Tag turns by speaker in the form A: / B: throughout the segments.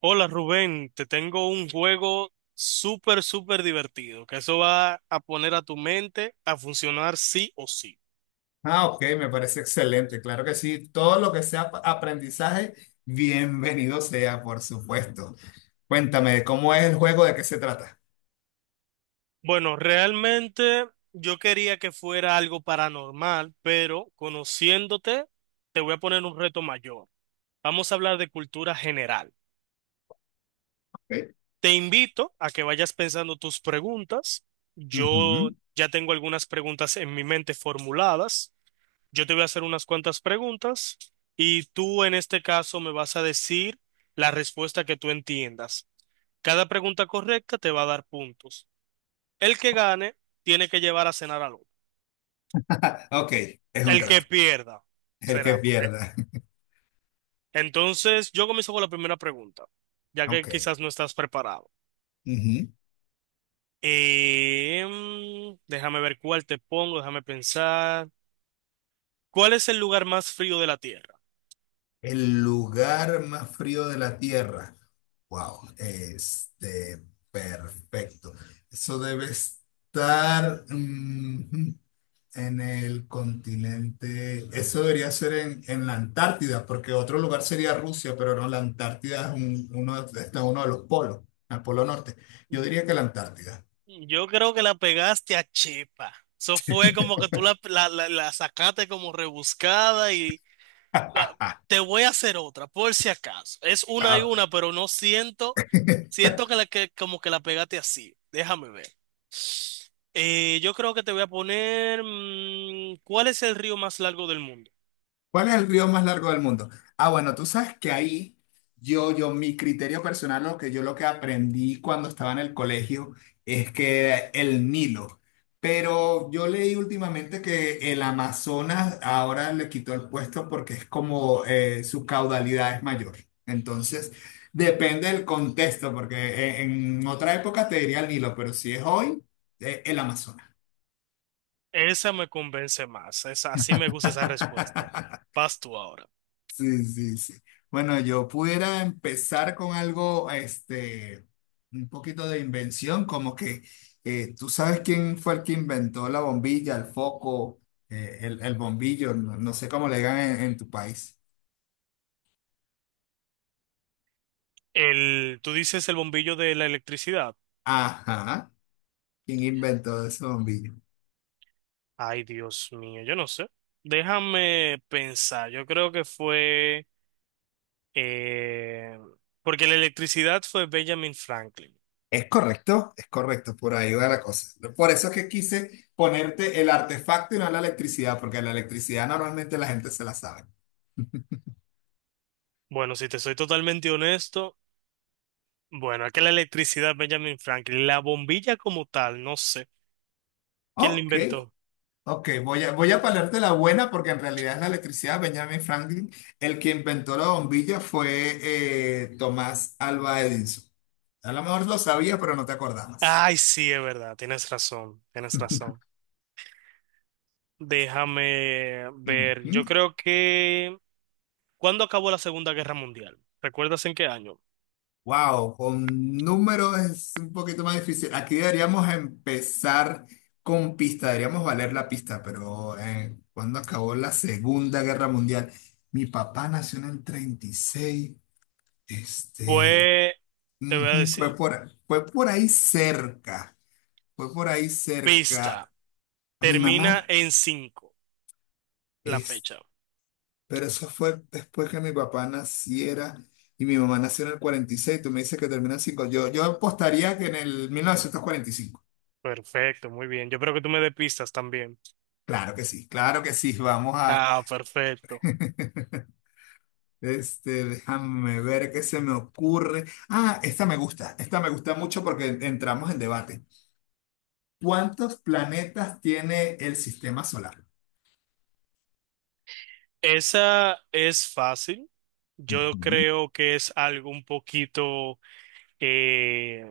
A: Hola Rubén, te tengo un juego súper, súper divertido, que eso va a poner a tu mente a funcionar sí o sí.
B: Ah, ok, me parece excelente, claro que sí. Todo lo que sea aprendizaje, bienvenido sea, por supuesto. Cuéntame, ¿cómo es el juego? ¿De qué se trata?
A: Bueno, realmente yo quería que fuera algo paranormal, pero conociéndote, te voy a poner un reto mayor. Vamos a hablar de cultura general.
B: Ok.
A: Te invito a que vayas pensando tus preguntas. Yo
B: Ujú.
A: ya tengo algunas preguntas en mi mente formuladas. Yo te voy a hacer unas cuantas preguntas y tú en este caso me vas a decir la respuesta que tú entiendas. Cada pregunta correcta te va a dar puntos. El que gane tiene que llevar a cenar al otro.
B: Ok, es un
A: El que
B: trato.
A: pierda
B: El que
A: será, ¿eh?
B: pierda.
A: Entonces, yo comienzo con la primera pregunta, ya que
B: Ok.
A: quizás no estás preparado.
B: Ujú.
A: Déjame ver cuál te pongo, déjame pensar. ¿Cuál es el lugar más frío de la Tierra?
B: El lugar más frío de la Tierra. Wow, perfecto. Eso debe estar. En el continente, eso debería ser en la Antártida, porque otro lugar sería Rusia, pero no, la Antártida es uno, está en uno de los polos, el polo norte. Yo diría que la Antártida.
A: Yo creo que la pegaste a Chepa. Eso fue como que tú la sacaste como rebuscada. va- Te voy a hacer otra, por si acaso. Es una y
B: Ah,
A: una, pero no siento, siento que, que como que la pegaste así. Déjame ver. Yo creo que te voy a poner, ¿cuál es el río más largo del mundo?
B: ¿cuál es el río más largo del mundo? Ah, bueno, tú sabes que ahí mi criterio personal, lo que yo lo que aprendí cuando estaba en el colegio es que el Nilo. Pero yo leí últimamente que el Amazonas ahora le quitó el puesto porque es como su caudalidad es mayor. Entonces, depende del contexto, porque otra época te diría el Nilo, pero si es hoy, el Amazonas.
A: Esa me convence más, esa, así me gusta esa respuesta. Vas tú ahora.
B: Sí, sí, sí. Bueno, yo pudiera empezar con algo, un poquito de invención, como que tú sabes quién fue el que inventó la bombilla, el foco, el bombillo, no, no sé cómo le digan en tu país.
A: Tú dices el bombillo de la electricidad.
B: Ajá, ¿quién inventó ese bombillo?
A: Ay, Dios mío, yo no sé. Déjame pensar, yo creo que fue... Eh, Porque la electricidad fue Benjamin Franklin.
B: Es correcto, por ahí va la cosa. Por eso es que quise ponerte el artefacto y no la electricidad, porque la electricidad normalmente la gente se la sabe.
A: Bueno, si te soy totalmente honesto, bueno, es que la electricidad Benjamin Franklin, la bombilla como tal, no sé. ¿Quién la
B: Ok.
A: inventó?
B: Ok, voy a palarte la buena porque en realidad es la electricidad. Benjamin Franklin, el que inventó la bombilla fue Tomás Alva Edison. A lo mejor lo sabías, pero no te acordabas.
A: Ay, sí, es verdad, tienes razón, tienes razón. Déjame ver, yo creo que... ¿Cuándo acabó la Segunda Guerra Mundial? ¿Recuerdas en qué año?
B: Wow, con números es un poquito más difícil. Aquí deberíamos empezar con pista, deberíamos valer la pista, pero cuando acabó la Segunda Guerra Mundial, mi papá nació en el 36, este...
A: Pues, te voy a
B: Ujú.
A: decir,
B: Fue por ahí cerca, fue por ahí cerca
A: pista,
B: mi
A: termina
B: mamá,
A: en 5. La
B: es,
A: fecha.
B: pero eso fue después que mi papá naciera y mi mamá nació en el 46, tú me dices que termina en 5 yo apostaría que en el 1945,
A: Perfecto, muy bien. Yo creo que tú me des pistas también.
B: claro que sí, vamos a...
A: Ah, perfecto.
B: Este, déjame ver qué se me ocurre. Ah, esta me gusta mucho porque entramos en debate. ¿Cuántos planetas tiene el sistema solar?
A: Esa es fácil. Yo
B: Ujú.
A: creo que es algo un poquito, eh,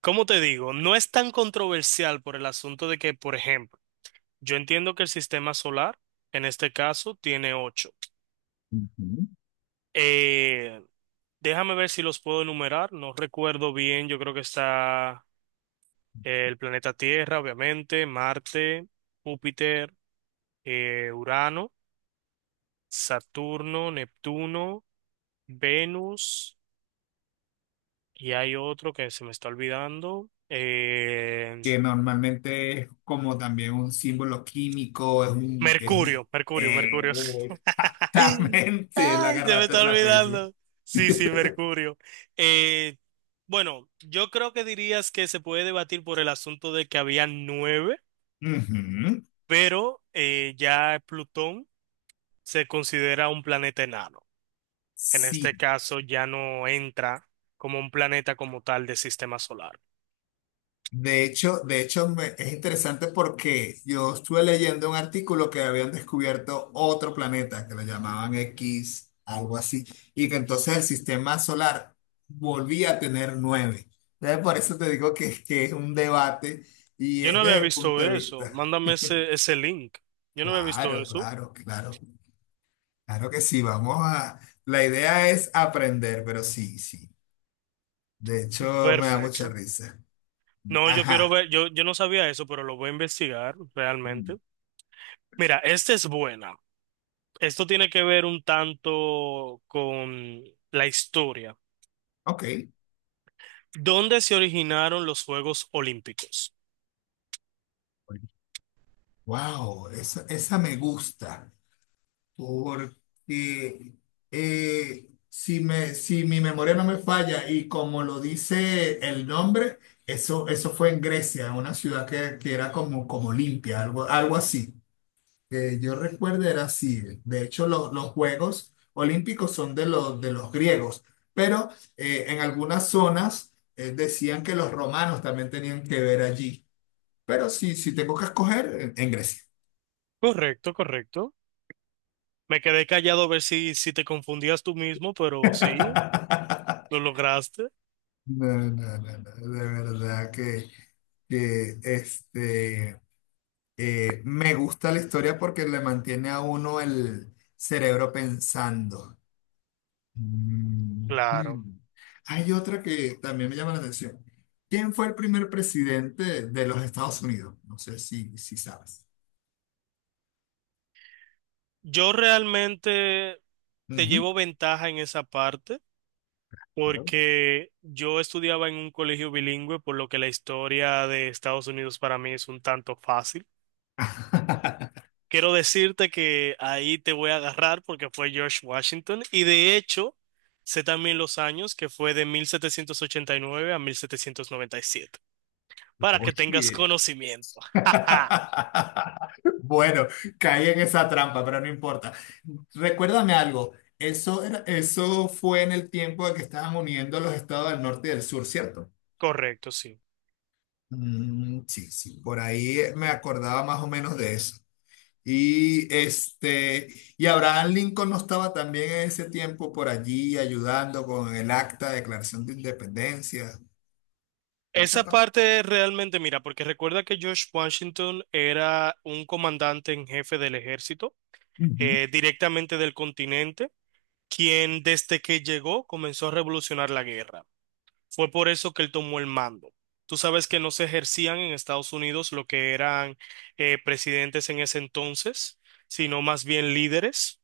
A: ¿cómo te digo? No es tan controversial por el asunto de que, por ejemplo, yo entiendo que el sistema solar, en este caso, tiene ocho.
B: Ujú.
A: Eh, Déjame ver si los puedo enumerar. No recuerdo bien. Yo creo que está el planeta Tierra, obviamente, Marte, Júpiter, Urano, Saturno, Neptuno, Venus. Y hay otro que se me está olvidando.
B: Que normalmente es como también un símbolo químico,
A: Mercurio, Mercurio,
B: eh,
A: Mercurio.
B: exactamente, la
A: Ay, se me
B: agarraste
A: está
B: rapidísimo.
A: olvidando. Sí, sí, Mercurio. Eh, bueno, yo creo que dirías que se puede debatir por el asunto de que había nueve,
B: Ujú.
A: pero ya Plutón se considera un planeta enano. En este
B: Sí,
A: caso ya no entra como un planeta como tal del sistema solar.
B: de hecho, es interesante porque yo estuve leyendo un artículo que habían descubierto otro planeta que lo llamaban X, algo así, y que entonces el sistema solar volvía a tener nueve. Entonces, por eso te digo que es un debate y
A: Yo
B: es
A: no había
B: desde el
A: visto
B: punto de
A: eso.
B: vista.
A: Mándame ese link. Yo no había visto
B: Claro,
A: eso.
B: claro, claro. Claro que sí, vamos a... La idea es aprender, pero sí, sí. De hecho, me da mucha
A: Perfecto.
B: risa.
A: No, yo quiero
B: Ajá.
A: ver, yo, no sabía eso, pero lo voy a investigar
B: Mm.
A: realmente. Mira, esta es buena. Esto tiene que ver un tanto con la historia.
B: Ok.
A: ¿Dónde se originaron los Juegos Olímpicos?
B: Wow, esa me gusta. Porque si mi memoria no me falla y como lo dice el nombre, eso fue en Grecia, en una ciudad que era como, como limpia, algo, algo así. Que yo recuerde era así. De hecho, los Juegos Olímpicos son de los griegos, pero en algunas zonas decían que los romanos también tenían que ver allí. Pero sí, si tengo que escoger, en Grecia.
A: Correcto, correcto. Me quedé callado a ver si te confundías tú mismo, pero sí, lo lograste.
B: No, no, no, no, de verdad que este, me gusta la historia porque le mantiene a uno el cerebro pensando. Ujú.
A: Claro.
B: Hay otra que también me llama la atención. ¿Quién fue el primer presidente de los Estados Unidos? No sé si sabes.
A: Yo realmente te
B: Ujú.
A: llevo ventaja en esa parte,
B: Claro.
A: porque yo estudiaba en un colegio bilingüe, por lo que la historia de Estados Unidos para mí es un tanto fácil. Quiero decirte que ahí te voy a agarrar porque fue George Washington y de hecho sé también los años que fue de 1789 a 1797 para que tengas
B: Oye.
A: conocimiento. Ajá.
B: Bueno, caí en esa trampa, pero no importa. Recuérdame algo. Eso fue en el tiempo de que estaban uniendo los estados del norte y del sur, ¿cierto?
A: Correcto, sí.
B: Mm, sí, sí, por ahí me acordaba más o menos de eso. Y este, y Abraham Lincoln no estaba también en ese tiempo por allí ayudando con el acta de declaración de independencia. Esa
A: Esa
B: parte.
A: parte realmente, mira, porque recuerda que George Washington era un comandante en jefe del ejército,
B: Ujú,
A: directamente del continente, quien desde que llegó comenzó a revolucionar la guerra. Fue por eso que él tomó el mando. Tú sabes que no se ejercían en Estados Unidos lo que eran presidentes en ese entonces, sino más bien líderes.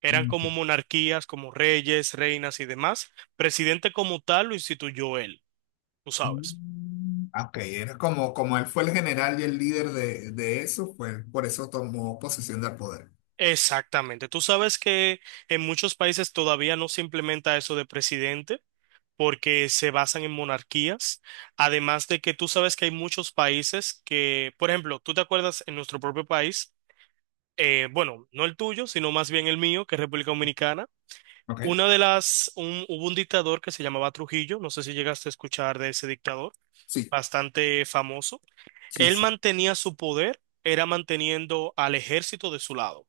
A: Eran
B: ujú.
A: como monarquías, como reyes, reinas y demás. Presidente como tal lo instituyó él, tú sabes.
B: Mm, ok, era como, como él fue el general y el líder de eso, pues por eso tomó posesión del poder.
A: Exactamente. Tú sabes que en muchos países todavía no se implementa eso de presidente, porque se basan en monarquías, además de que tú sabes que hay muchos países que, por ejemplo, tú te acuerdas en nuestro propio país, bueno, no el tuyo, sino más bien el mío, que es República Dominicana.
B: ¿Ok?
A: Una de las, un- Hubo un dictador que se llamaba Trujillo, no sé si llegaste a escuchar de ese dictador,
B: Sí,
A: bastante famoso.
B: sí,
A: Él
B: sí,
A: mantenía su poder, era manteniendo al ejército de su lado,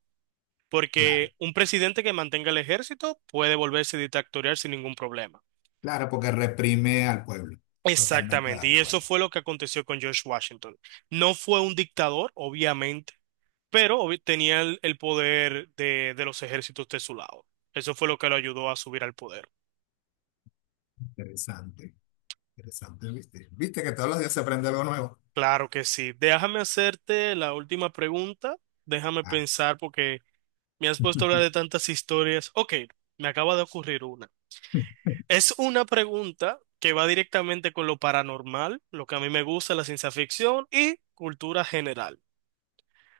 B: claro.
A: porque un presidente que mantenga el ejército puede volverse dictatorial sin ningún problema.
B: Claro, porque reprime al pueblo. Totalmente de
A: Exactamente, y eso
B: acuerdo.
A: fue lo que aconteció con George Washington. No fue un dictador, obviamente, pero tenía el poder de los ejércitos de su lado. Eso fue lo que lo ayudó a subir al poder.
B: Interesante, interesante, ¿viste? ¿Viste que todos los días se aprende algo nuevo?
A: Claro que sí. Déjame hacerte la última pregunta. Déjame
B: Ah.
A: pensar porque me has puesto a hablar de tantas historias. Ok, me acaba de ocurrir una. Es una pregunta que va directamente con lo paranormal, lo que a mí me gusta, la ciencia ficción y cultura general.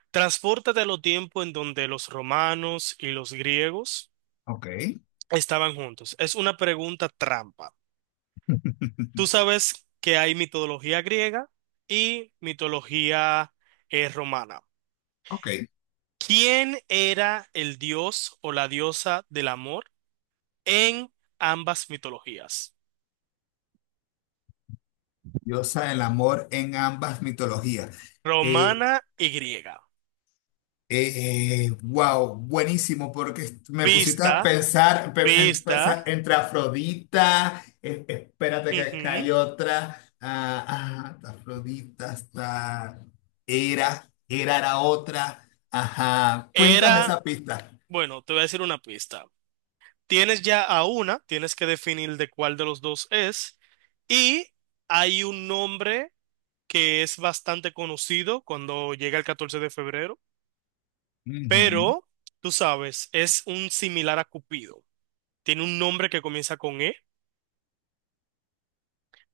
A: Transpórtate a los tiempos en donde los romanos y los griegos
B: Ok.
A: estaban juntos. Es una pregunta trampa. Tú sabes que hay mitología griega y mitología romana.
B: Ok,
A: ¿Quién era el dios o la diosa del amor en ambas mitologías?
B: diosa del amor en ambas mitologías. Eh,
A: Romana y griega.
B: wow, buenísimo, porque me pusiste a
A: Pista,
B: pensar, en
A: pista.
B: pensar entre Afrodita, espérate que
A: Ujú.
B: hay otra, ah, ah, Afrodita, hasta Hera, Hera era otra, ajá, cuéntame
A: Era,
B: esa pista.
A: bueno, te voy a decir una pista. Tienes ya a una, tienes que definir de cuál de los dos es. Y hay un nombre que es bastante conocido cuando llega el 14 de febrero,
B: Ujú,
A: pero tú sabes, es un similar a Cupido. Tiene un nombre que comienza con E,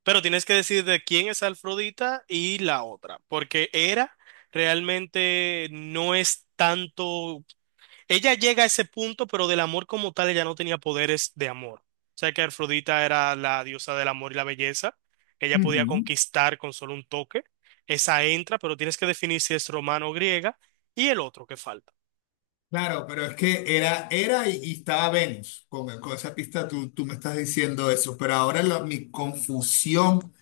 A: pero tienes que decir de quién es Afrodita y la otra, porque Hera realmente no es tanto. Ella llega a ese punto, pero del amor como tal ella no tenía poderes de amor. O sea que Afrodita era la diosa del amor y la belleza. Ella podía
B: ujú.
A: conquistar con solo un toque. Esa entra, pero tienes que definir si es romano o griega. Y el otro que falta.
B: Claro, pero es que era, era y estaba Venus. Con esa pista tú me estás diciendo eso, pero ahora mi confusión,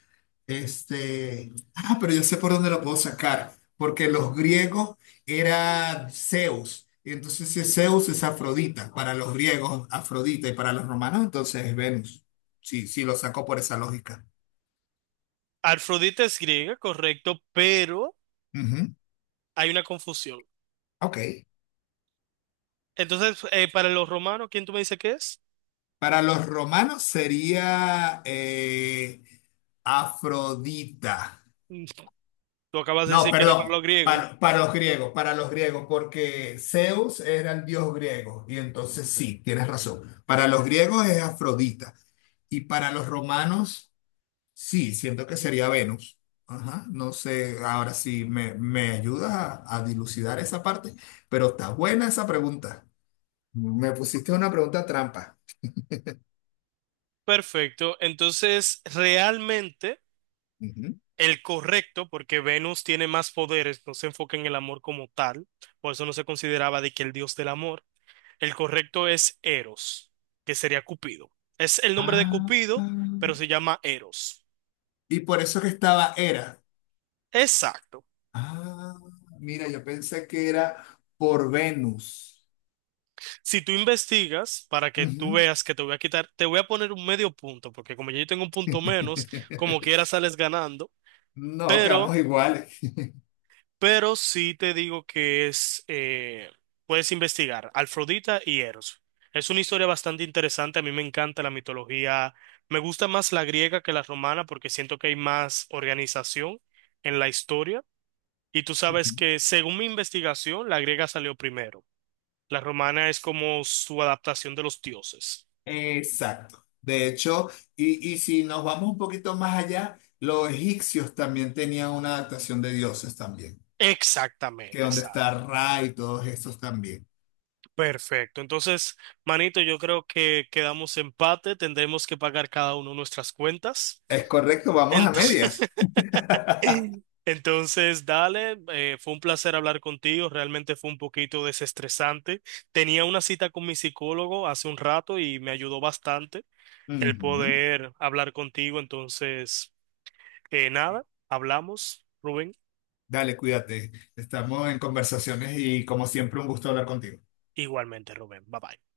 B: este, ah, pero yo sé por dónde lo puedo sacar, porque los griegos era Zeus, y entonces si es Zeus es Afrodita, para los griegos Afrodita y para los romanos entonces es Venus. Sí, sí, lo saco por esa lógica.
A: Afrodita es griega, correcto, pero
B: Ujú.
A: hay una confusión.
B: Ok.
A: Entonces, para los romanos, ¿quién tú me dices que es?
B: Para los romanos sería Afrodita.
A: Mm, Tú acabas de
B: No,
A: decir que era para
B: perdón,
A: los griegos.
B: para los griegos, porque Zeus era el dios griego, y entonces sí, tienes razón. Para los griegos es Afrodita, y para los romanos, sí, siento que sería Venus. Ajá, no sé, ahora sí me ayudas a dilucidar esa parte, pero está buena esa pregunta. Me pusiste una pregunta trampa.
A: Perfecto. Entonces, realmente...
B: Ujú.
A: El correcto, porque Venus tiene más poderes, no se enfoca en el amor como tal, por eso no se consideraba de que el dios del amor. El correcto es Eros, que sería Cupido. Es el nombre de
B: Ah,
A: Cupido, pero
B: ah.
A: se llama Eros.
B: Y por eso que estaba Hera.
A: Exacto.
B: Ah, mira, yo pensé que era por Venus.
A: Si tú investigas, para que tú
B: Ujú.
A: veas que te voy a quitar, te voy a poner un medio punto, porque como yo tengo un punto menos, como quiera sales ganando,
B: No, quedamos
A: pero
B: iguales.
A: Sí te digo que es, puedes investigar Afrodita y Eros. Es una historia bastante interesante, a mí me encanta la mitología, me gusta más la griega que la romana porque siento que hay más organización en la historia. Y tú
B: Ujú.
A: sabes que según mi investigación, la griega salió primero. La romana es como su adaptación de los dioses.
B: Exacto. De hecho, y si nos vamos un poquito más allá, los egipcios también tenían una adaptación de dioses también, que
A: Exactamente,
B: donde
A: exacto.
B: está Ra y todos esos también.
A: Perfecto. Entonces, manito, yo creo que quedamos empate, tendremos que pagar cada uno nuestras cuentas.
B: Es correcto, vamos a
A: Entonces,
B: medias.
A: entonces dale, fue un placer hablar contigo, realmente fue un poquito desestresante. Tenía una cita con mi psicólogo hace un rato y me ayudó bastante el
B: Ujú.
A: poder hablar contigo, entonces, nada, hablamos, Rubén,
B: Dale, cuídate. Estamos en conversaciones y como siempre un gusto hablar contigo.
A: igualmente, Rubén, bye bye.